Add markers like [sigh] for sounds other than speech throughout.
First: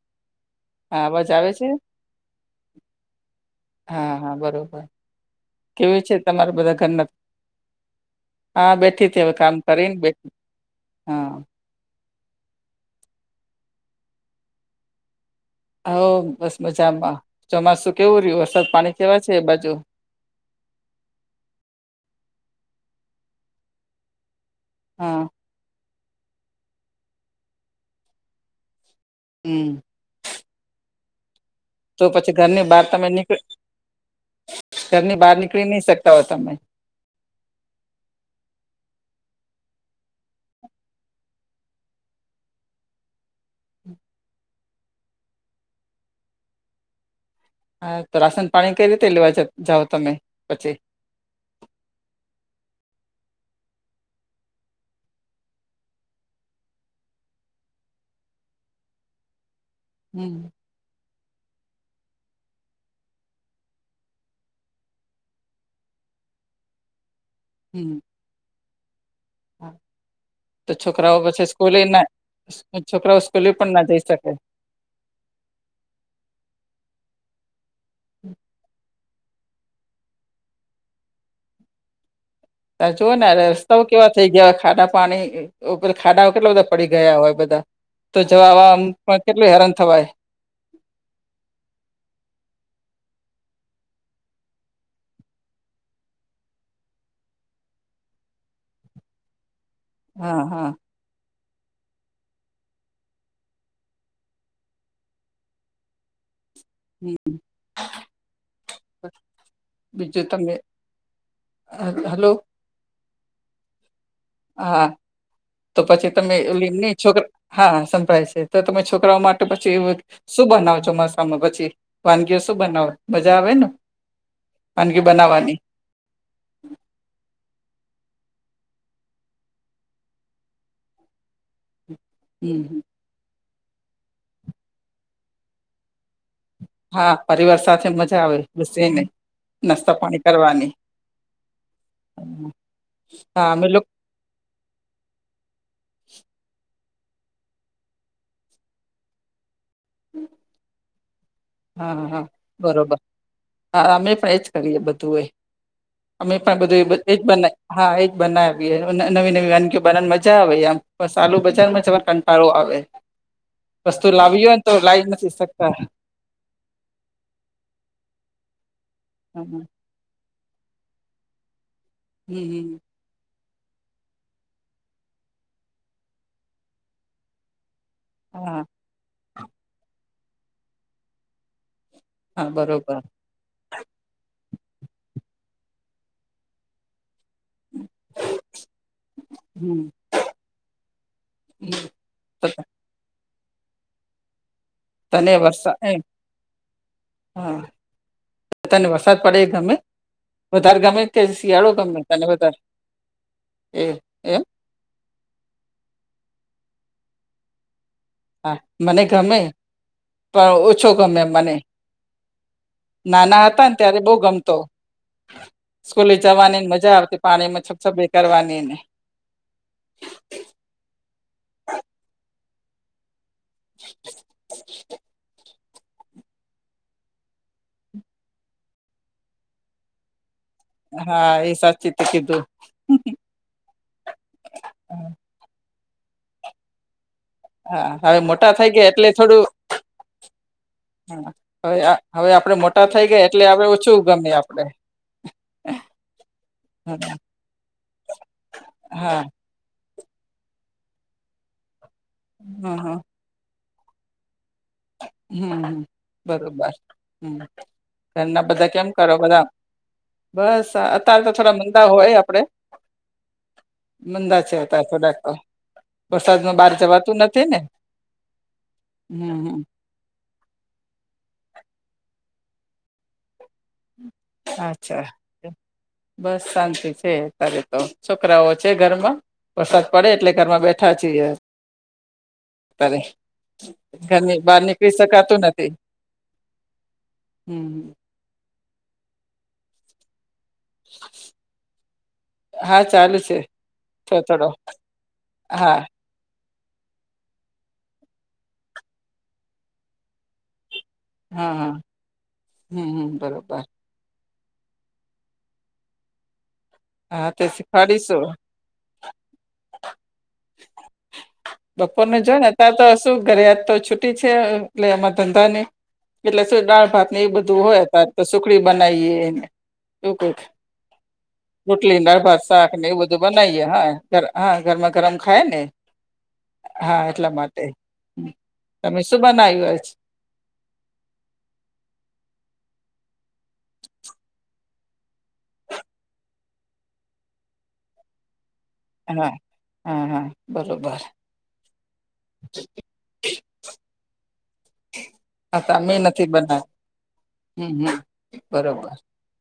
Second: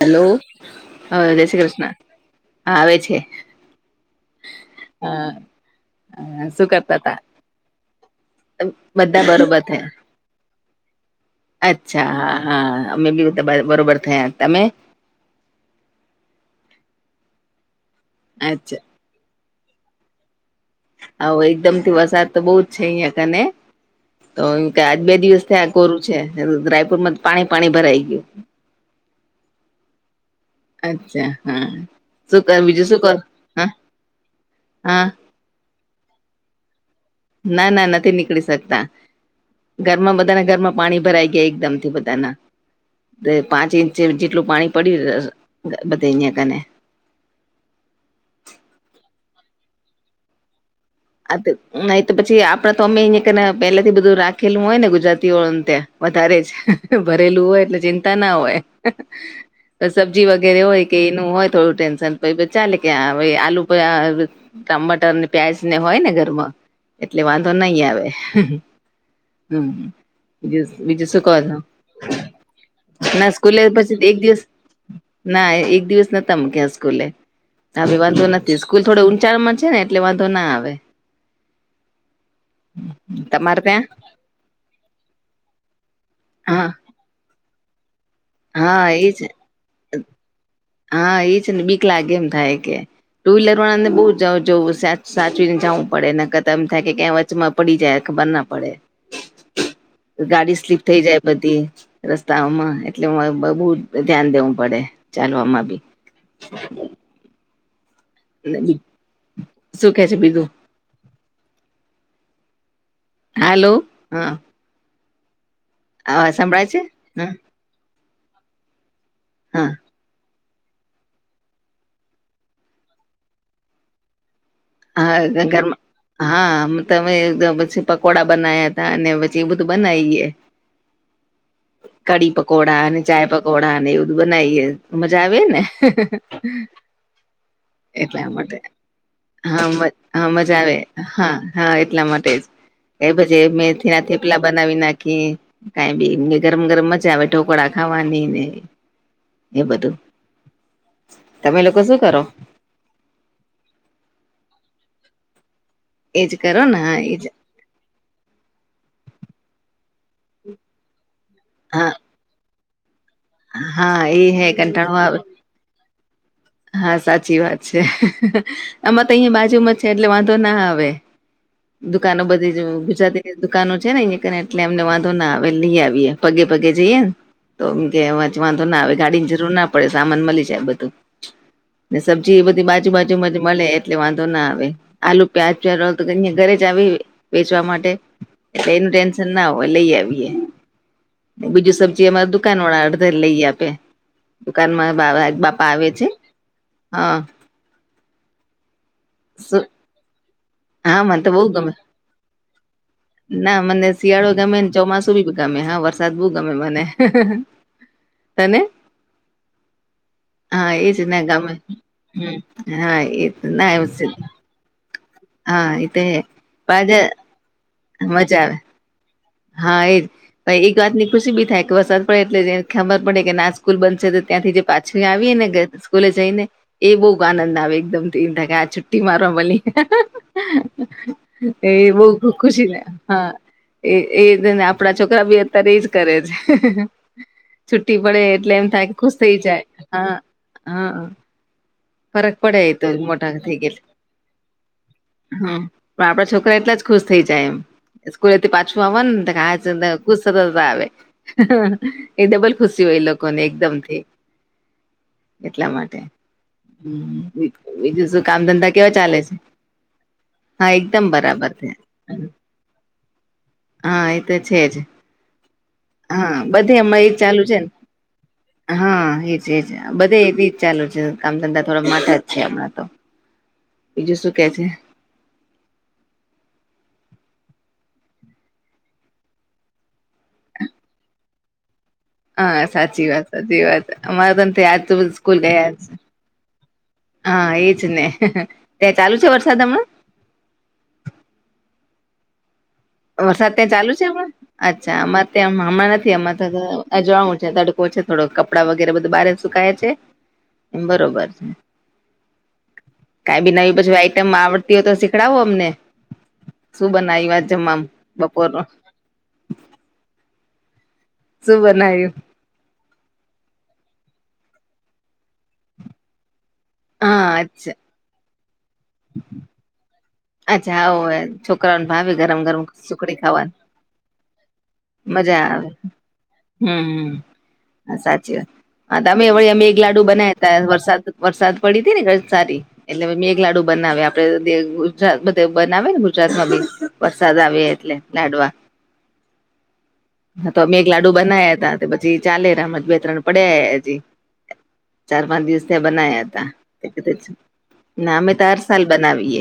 Hello. હા, અવાજ જય આવે શ્રી છે કૃષ્ણ હા, આવે છે. હા હા, બરોબર હા કેવી છે તમારા શું બધા કરતા ઘરના? તા હા, બેઠી બધા હતી હવે કામ બરોબર થયા કરીને બેઠી હા. અચ્છા. હા હા, અમે બી બધા બરોબર થયા તમે? હ, બસ મજામાં ચોમાસું કેવું રહ્યું વરસાદ અચ્છા પાણી કેવા છે એ બાજુ? આવો એકદમથી વરસાદ તો બહુ જ છે અહિયાં કને તો આજ બે હા દિવસ થયા. કોરું છે રાયપુરમાં પાણી પાણી ભરાઈ ગયું. હમ. અચ્છા, હા. તો પછી શું કર ઘરની બહાર બીજું શું તમે કર નીક હા હા ઘરની બહાર નીકળી નહી શકતા હોય તમે? ના ના, નથી નીકળી શકતા. ઘરમાં બધાના ઘરમાં પાણી ભરાઈ ગયા એકદમથી બધાના. તે પાંચ ઇંચ જેટલું પાણી પડીયું બધે અહીંયા કને. હા, તો રાસન પાણી કઈ રીતે લેવા જાઓ તમે પછી? નહી તો પછી આપડે તો અમે અહીંયા કે પેલાથી બધું રાખેલું હોય ને ગુજરાતીઓળને ત્યાં. વધારે જ ભરેલું હોય એટલે ચિંતાના હોય તો સબ્જી હમ વગેરે હોય કે એનું હોય થોડું ટેન્શન પ ચાલે કે આલુ ટમાટરને પ્યાજ ને હોયને ઘરમાં એટલે વાંધો નઈ હમ આવે હા. હમ. બીજું તો બીજું છોકરાઓ શું કો પછી છો સ્કૂલે ના છોકરાઓ ના સ્કૂલે પણ ના જઈ પછી એક શકે દિવસ ના એક દિવસ નતા મૂક્યા સ્કૂલે. હ વાંધો નથી સ્કૂલ થોડો ઊંચાણમાં છે ને એટલે વાંધો ના આવે. અ જોઓ ને આ તમારે ત્યાં રસ્તાઓ કેવા થઈ ગયા હોય ખાડા પાણી ખાડાઓ કેટલા હા બધા પડી ગયા હોય બધા. તો જવા હા આવામાં એજ પણ કેટલું હેરાન થવાય. હા, એ છે ને બીક લાગે એમ થાય કે. ટુ વ્હીલર વાળાને બહુવ સાચવીને જવું પડે ને ક એમ થાય કે ક માં પડી જાય ખબરના પડે. હા ગાડી હા સ્લીપ થઈ જાય બધી રસ્તાઓમાં એટલે બુ ધ્યાન દેવું પડે ચાલવામાં બી. હમ્મ શું કે છે બીજું. તમે હ હલો. હલો, હા. હા, તો પછી અવાજ તમે સંભળાય છે ઓલી છોકરા હા, સંભળાય છે તો તમે છોકરાઓ માટે હા પછી એવું શું બનાવો ચોમાસામાં પછી વાનગીઓ શું બનાવો મજા આવેને. હા, ગરમાં હા, તમે પછી પકોડા બનાયા હતા અને પછી એ બધું બનાઈએે. કડી હમ પકોડા અને ચાય પકોડાને એ બધું બનાઈએ મજા આવે ને. હા, પરિવાર સાથે મજા આવે વિસી ને. હ હા, મજા આવે હા હા એટલા માટે જ એ હા પછી અમે લોકો મેથી થેપલા બનાવી નાખીએ. કાઈ બી ગરમ ગરમ મજા આવે ઢોકળા ખાવાની ને. એ બધું તમે લોકો શું હા કરો હા બરાબર હા અમે પણ એ જ કરીએ બધું એ એજ અમે પણ કરો ને હા બધું એજ બનાય હા એજ બનાવી નવી નવી વાનગીઓ બનાવવા મજા આવે આમ બસ સાલુ બજાર માં હા જવાનો કંટાળો આવે હા વસ્તુ એ હે લાવી હો ને તો કંટાળો લાવ આવે નથી સક [inaudible] હા સાચી વાત છે આમાં તો અહીયા હમ બાજુમાં છે એટલે વાંધો ના આવે દુકાનો બધી જ હમ ગુજરાતી દુકાનો છે ને અહયા કરીને એટલે અમને વાંધો ના આવે લઈ આવીએે પગે પગે જઈએ ને તો એમ કે વંચવા હા તો ના આવે ગાડી ની જરૂર ના પડે સામાન મળી જાય બધું ને સબ્જી એ હા બધી બાજુ બરોબર બાાજુમાં જ મળે એટલે વાંધો ના આવે આલુ પ્યાજ પ ઘરે જ આવે વેચવા માટે એટલે એનું ટેન્શન ના હોય હમ લઈ આવી બીજું સબ્જી અમારા દુકાન વાળા અડધારે લઈ આપે દુકાનમાં તને એક બાપા વરસાદ આવે એમ છે હા તને વરસાદ પડે એ ગમે વધારે હા ગમે કે મને તો બઉ શિયાળો ગમે તને વધારે ના એ મને શિયાળો એમ ગમે ને ચોમાસું બી ગમે હા વરસાદ બ ગમે મને હા તને મને ગમે પણ હા ઓછો એજ ગમે ના મને હમ હા એ નાના હતા ના ને ત્યારે બહુ ગમતો હા એ તો સ્કૂલે હે. જવાની મજા આવતી પાણીમાં છપ છપ બે મજા આવે કરવાવાની ને હા એજ પણ એક વાત ની ખુશી બી થાય વરસાદ પડે એટલે ખબર પડે કે ના સ્કૂલ બનશે તો ત્યાંથી જે પાછી આવીએ ને સ્કૂલે જઈ ને એ બહ આનંદ આવે એકદમ આ છુટી મારવા મલી હા એ સાચી તે બહ કીધું ખુશી થ હા એ એને આપણા છોકરા બી અત્યારે એજ કરે છે. હા છુ્ટી પડે હવે મોટા એટલે એમ થઈ થાય ગયા કે એટલે ખુશ થઇ જાય હા, હા હવે હવે ફરક આપડે પડે એ તો મોટા થઈ ગયા એટલે થઈ આપણે ગયા ઓછું ગમે આપડે. હા પણ આપડા છોકરા એટલા જ ખુશ થઇ જાય એમ સ્કૂલે પાછું આવવા હા ને [unintelligible] આવે એ ડબલ હમ ખુશી હોય લોકો કોને એકદમથી હમ એટલા હમ માટે બરોબર હમ બીજું શું કામ ઘરના બધા ધંધા કેમ કેવા કરો ચાલે છે બધા બસ હા એકદમ અત્યારે તો બરાબર થોડા છે મંદા હોય આપડે હા એ તો મંદા છે જ અત્યારે થોડાક તો હા વરસાદમાં બહાર બધેમાં એજ જવાતું ચાલુ નથી છે ને હા હમ એજ હમ એજ બધે એવી જ ચાલુ છે કામ ધંધા થોડા માટા જ છે હમણાં તો બીજું શું કે છે અચ્છા બસ શાંતિ છે. તારે તો છોકરાઓ છે ઘરમાં? વરસાદ પડે એટલે ઘરમાં બેઠા છીએ. હા અત્યારે સાચી વાત સાચી વાત અમારે ઘરની બહાર તને આજ તો નીકળી બ સ્કૂલ શકાતું નથી ગહ્યા છે. હા એજ હમ ને, ત્યાં ચાલુ છે વરસાદ હમણાં? હા ચાલુ છે વરસાદ ત્યાં ચાલુ છે થો હમણા? થોડો અચ્છા અમારે હા ત્યાં હ એમાં તો અજાણું છે તડકો છે થોડો કપડાં વગેરે બધું બારે સુકાય છે. એમ બરોબર છે હા હા હમ હમ કઈ બી બરોબર નવી બછી આઈટમ આવડ તેઓ તો શીખડાવો અમને શું બનાવી વાત જમમા શું? બપોર નું? શું બપોર બનાવ્યું ને જો ને, ત તો શું ઘરે આજ તો છુટી છે એટલે એમાં ધંધા ની એટલે શું ડાળ, ભાત ને હા એ બધું અચ્છા હોય ત્યારે તો સુખડી બનાવીએ એ, શું ક? અચ્છા આવો છોકરાઓને રોટલી ભાવે ગરમ દાળભાત ગરમ શાક ને એવું સુખડી બધું ખાવાની બનાવીયે હા ગર હા ગરમા ગરમ ખાય મજા ને, આવે હા હમ એટલા માટે સાચી વાત હા શું તમે વળી બનાવ્યું અમે એક આજ લાડુ બનાય. ત વરસાદ વરસાદ પડી હતી ને સારી એટલે મેઘલાડુ બનાવે આપડે ગજરાત બધ બનાવે ને ગુજરાત માં બી વરસાદ આવે એટલે લડવા, હા હા હા હા તો મેઘ બરોબર લાડુ બનાયા હતા, પછી ચાલે રામજ બે ત્રણ પડ્યા હજી, ચાર પાંચ હા દિવસ તો ત્યાં અમે નથી બના્યા બનાવ્યું હતા. હમ હમ ના અમે તો હર સાલ બરોબર બનાવીએ.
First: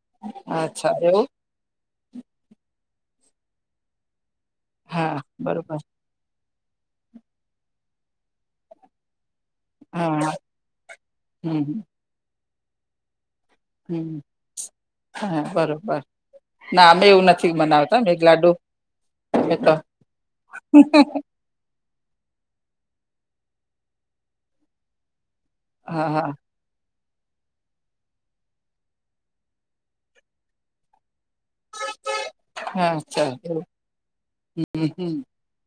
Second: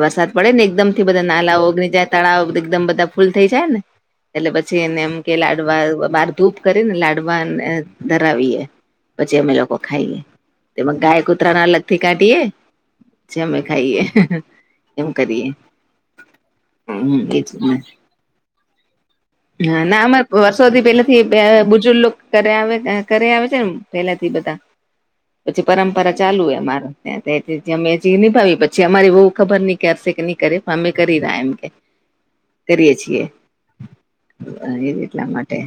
વરસાદ પડે ને એકદમ અચ્છા થી એવું બધા નાલા ઓગણી જાય તળાવ એકદમ બધા ફૂલ થઈ જાય ને એટલે પછી છેને એમ હા કે બરોબર લાડવા બહાર ધૂપ કરીને લાડવાને ધરાવીએ, પછી અમે લોકો હા ખાઈએ તેમાં ગાય કૂતરા ના હમ અલગ થી કાઢીએ. પછે અમે ખાઈએ. હમ એમ હા કરીએ બરોબર ના અમે હમ એવું એજ નથી બનાવતા મે લાડુ અમે તો હા નામા વર્ષોથી પેલે થી બુજુર્ગ કર આવે છેમ પેલાથી બધા પછી હા પરંપરા હા ચાલુ હોય અમારે ત્યાં નિભાવી પછી અમારી બહુ ખબર ન કે અરસે કે ન કરે અમે કરી રહ્યા એમ કે, હા કરીય છીએ અચ્છા એવું હમ એ હમ એટલા માટે,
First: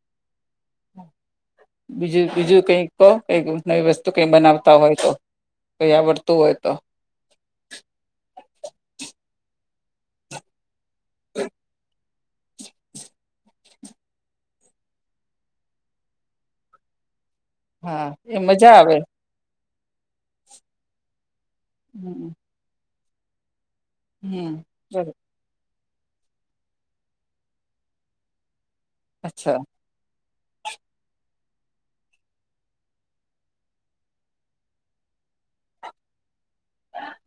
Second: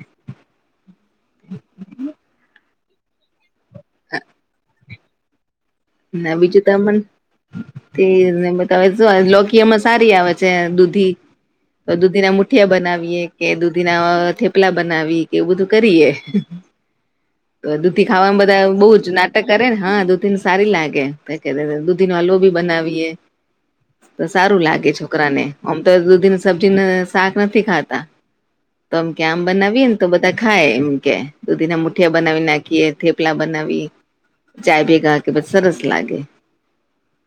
બીજું બીજું કઈ ક કઈ નવી વસ્તુ કઈ બનાવતા હોય તો? કઈ આવડતું ના હોય બીજું તો તમને ને બ શ લોકી અમાં સારી આવે છે દૂધ દૂધી ના મુઠિયા બનાવીએ કે દૂધીના થેપ થપલા બનાવી કે એવું બધું કરીએ તો દૂધી હા એ ખાવાવામાં બધા મજા આવે બહ જ ના કરે ને હા દૂધીને સારી લાગે દૂધી નો હમ અલવો બી બનાવીયએ. તો હમ સારું લાગે બરોબર છોકરા ને, આમ તો દૂધી ને સબ્જીને શાક નથી ખાતા તોમ કે્યા આમ અચ્છા બનાવીએ ને તો બધા ખાય એમ કે દૂધી ના મુઠિયા બનાવી નાખીએ થેપલા બનાવી, ચાય બી ગા કે બ સરસ લાગે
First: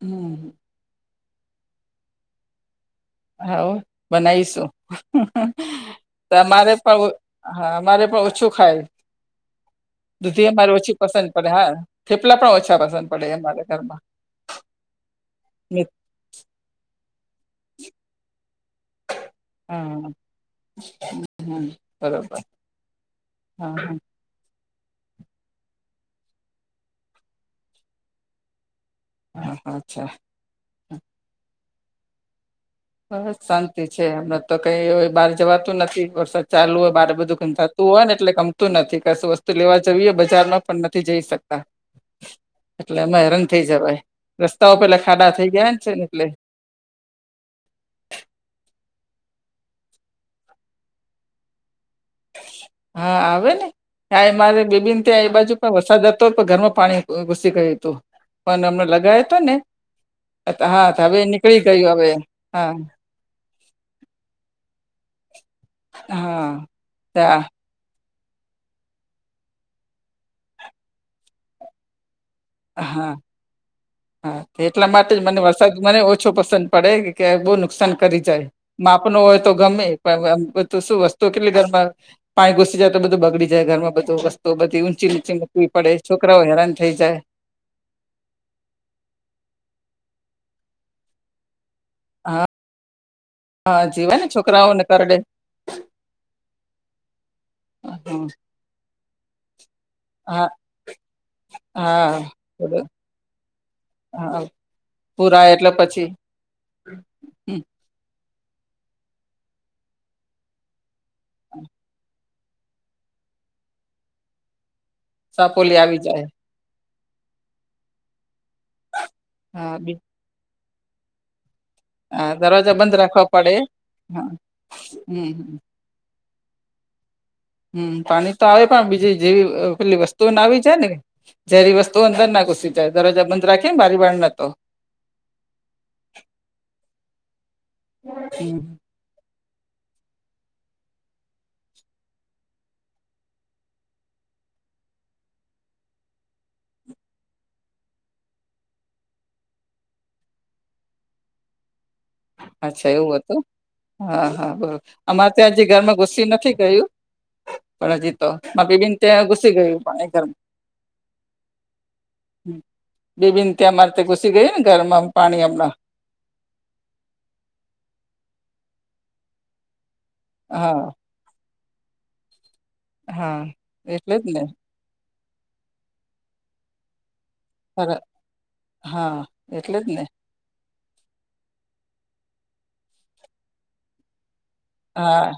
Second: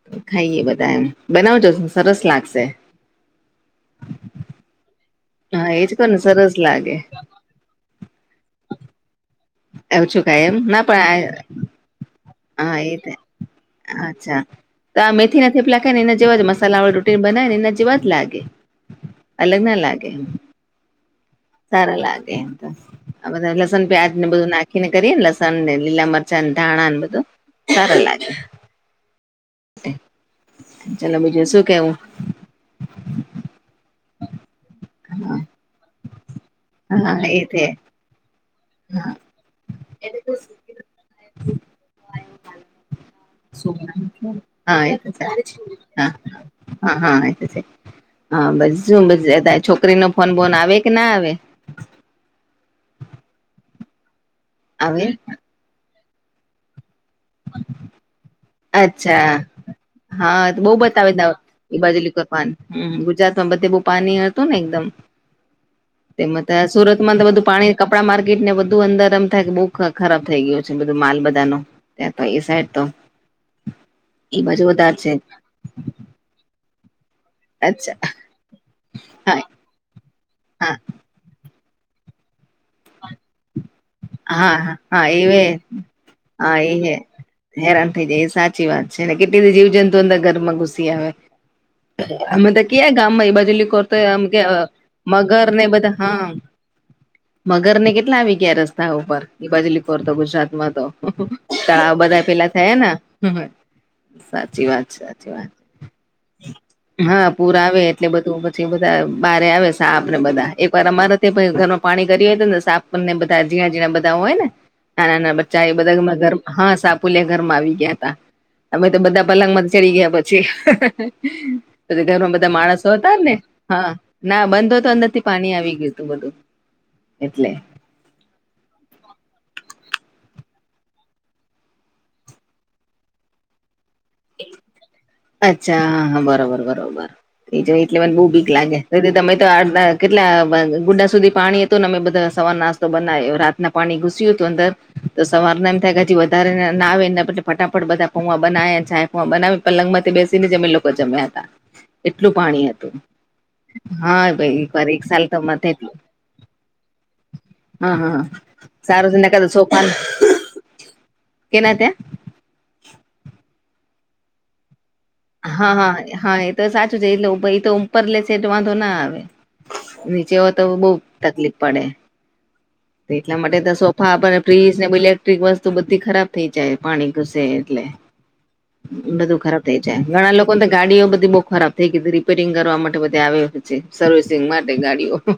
હમ ખાઈએ બધા એમ બનાવજો સરસ લાગશે. હાવ બનાવીશું હા એજ કોને સરસ અમારે લાગે પણ હા અમારે પણ ઓછું ખાય [inaudible] એવછું કાય દૂધી એમ અમારે ના ઓછી પણ પસંદ પડે હા થેપલા પણ ઓછા હા એ પસંદ જ પડે અમારે ન ઘરમાં અચ્છા તો આ મેથી ના થેપલાખે ને એના જેવા જ મસાલા વાળી રોટી બનાવે ને એના જેવા જ લાગે અલગ ના લાગે હા હમ સારા લાગે બરોબર એમ તો આ બધા હા લસન હા પ્યાજ અનેને બધું નાખીને કરીએ લસણ ને લીલા મરચા ધાણા બધું. સારા લાગે હા અચ્છા ચાલો બીજું શું કેવું? બસ શાંતિ છે હમ તો કઈય બહાર જવાતું નથી વરસાદ ચાલુ હોય બાર હા એ બધું કન્થાતું હોય ને એટલે નથી કશું વસ્તુ લેવા જવીએ બજારમાં પણ નથી જઈ શકતા એટલે અ ર થઈ જવાય રસ્તાઓ હા એ પેલા ખાડા થઈ ગયા ને છે ને હા એટલે હા હા એ તો છે હા બસ શું બ છોકરી નો ફોન બોન આવે કે ના આવે હા આવે ને આ મારે બેબીન આવે ત્યાં એ બાજુ પણ વરસા જતો પણ ઘરમાં પાણી ઘુસી ગયું હતું પણ હમને લગાય હતો અચ્છા ને હા બહુ તો બતાવે હવે દ નીકળી ઈ ગયું હવે બાજુલી કપાન હા ગુજરાત માં બધે બહુ પાણી હતું ને એકદમ, તેમાં હા ત સુરતમાં તો ત્યાં બધું પાણી કપડા માર્કેટ ને બધું અંદર એમ થાય કે બહુ ખરાબ થઈ ગયયો છે બધું માલ બધાનો ત્યાં તો એ સાઈડ તો હા હા એ બાજુ એટલા વધારે છે માટે જ મને વ રસાદમ ને ઓછો પસંદ પડે કે બહુ નુકસાન અચ્છા કરી જાય માપ નો હોય હા તો ગમે હા ધ શું વસ્તુ કેટલી ઘરમાં પાણી ઘુસી જાય તો બધું બગડી જાય ઘરમાંધ તો હા વસ્તુઓ હા બધી હા ઊંચી નીચી એવે મૂકવી પડે છોકરાઓ હા એ હેરાન થઈ હે જાય હેરાન થઈ જાય એ સાચી વાત છે ને કેટલી બધી જીવજંતુ અંદર ઘરમાં ઘુસી આવે હા અમે તો કેયા ગામમાં એ બાજુલી હા કોતા જીવાય અમ ને કે છોકરાઓને કરડે મગર ને બધા હા મગર ને કેટલા આવી ગયા રસ્તા ઉપર બાજલી કોર તો હા ગુજરાત માં તો તળાવ બધા હા પેલા થયા ને હ હા સાચી વાત છે સાચી વાત પુરાય એટલે છે પછી હા પૂર હમ, આવે એટલે બધું પછી બધા બારે આવે સાપ ને બધા એક વાર અમારા તે ઘરમાં પાણી ગરીયું હોય તો ને સાફ ને બધા ઝિણા ઝિણા બધા હોય ને ના ના ના બચ્ચા એ સાપોલી બધા આવી જાય ઘરમ હા સાપુલિયા ઘરમાં આવી ગયા હતા અમે તો બધા પલંગ માં હા ચડી બી ગયા પછી જ પછી હા ઘરમાં બધા દરવાજા માણસો બંધ હતા રાખવા ને પડે હા ના બંધ હો તો અંદર થી હમ પાણી આવી ગયું હતું બધું એટલે હમ પાણી તો આવે પણ બીજી જેવી પેલી વસ્તુઓ ના આવી જાય ને ઝેરી વસ્તુઓ અંદર ના ઘુસી જાય દરવાજા બંધ રાખી ને બારી બાણ ના તો અચ્છા હા હા બરોબર બરોબર એ જો એટલે મને બહુ ભીક હમ લાગે [unintelligible] તે તમે તો આ કેટલા ગુડા સુધી પાણી હતું ને અમે બધા સવાર નાસ્તો બનાવ્યો ના પાણી ઘુસ્યું હતું અંદર તો સવાર ના એમ થાય વધારે ના આવે ને ફટાફટ બટાકા પૌવા બનાયા બનાવી પલંગ માંથી બેસીને અમે લોકો જમ્યા હતા એટલું પાણી અચ્છા હતું એવું હા ભાઈ બરોબર વા એક સાલ અમારે તો ત્યાં હજી માટેટ ઘરમાં ઘુસી નથી ગયું પણ હા હજી હા તો મારી બેબીન સારું ત્યાં છેને કે ઘુસી ગયું સોફા પાણી ઘરમાં કેના ત્યા બેબીન તં અમારે ત ઘુસી ગય ને ઘરમાં પાણી હમણાં હા હા હા એ તો સાચું છે એલે ભાઈ તો ઉપર લે છે એટ વાંધો ના આવે જેવ તો હા બહુ તકલીફ પડે હા એટલા માટે તો એટલે સોફા જ ફ્રીજ ને ઇલેક્ટ્રિક વસ્તુ બધી ખરાબ થઈ જાય પાણી ઘુસે ખરા હા બધું ખરાબ એટલે થઈ જ જાય ને ઘણા લોકો પણ ગાડીઓ બધી બઉુ ખરાબ થઈ ગી હતી રીપેરિંગ કરવા માટે બધી આવ્યો સર્વિસિંગ માટે ગાડીઓ હા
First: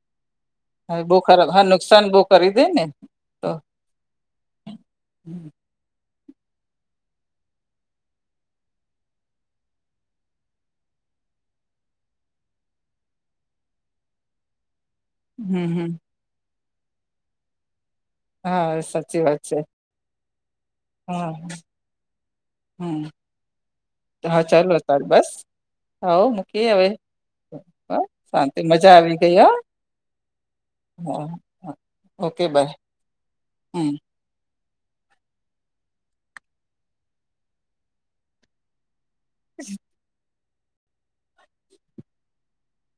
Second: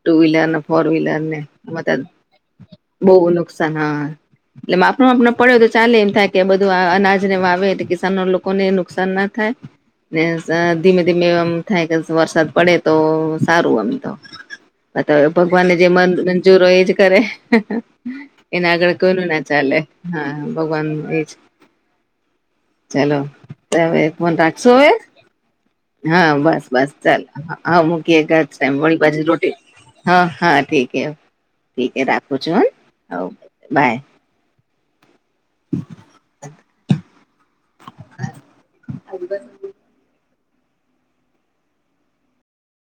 ટુ વ્હીલર ફોર હા બહુ વ્હીલર ને ખરાબ હા નુકસાન બહુ કરી દે ને બહુ તો નુકસાન હા એટલે માપડ માપ હમ પડ્યો તો ચાલે એમ થાય કે બધું અનાજને વાવે કિસાન લોકોને નુકસાન ના થાય ને ધીમે ધીમે થાય કે વરસાદ પડે તો સારું એમ તો બ ભગવાનને જે હમ મ મંજૂરો હોય એજ કરે એના હા આગળ સાચી કોઈનું વાત ના છે ચાલે હા ભગવાન એજ હા હમ ચાલો હવે ફોન હા રાખશો ચાલો હવે તાર બસ હવ હા બસ મૂકીએ હવે બસ ચાલ હા મૂકીએ એક શાંતિ ટાઈમ મજા વળી આવી પાછી ગઈ હ રોટી હા હા હા ઠીેકઠીક રાખું ઓકે છું બાય હ હમ બાય હ હમ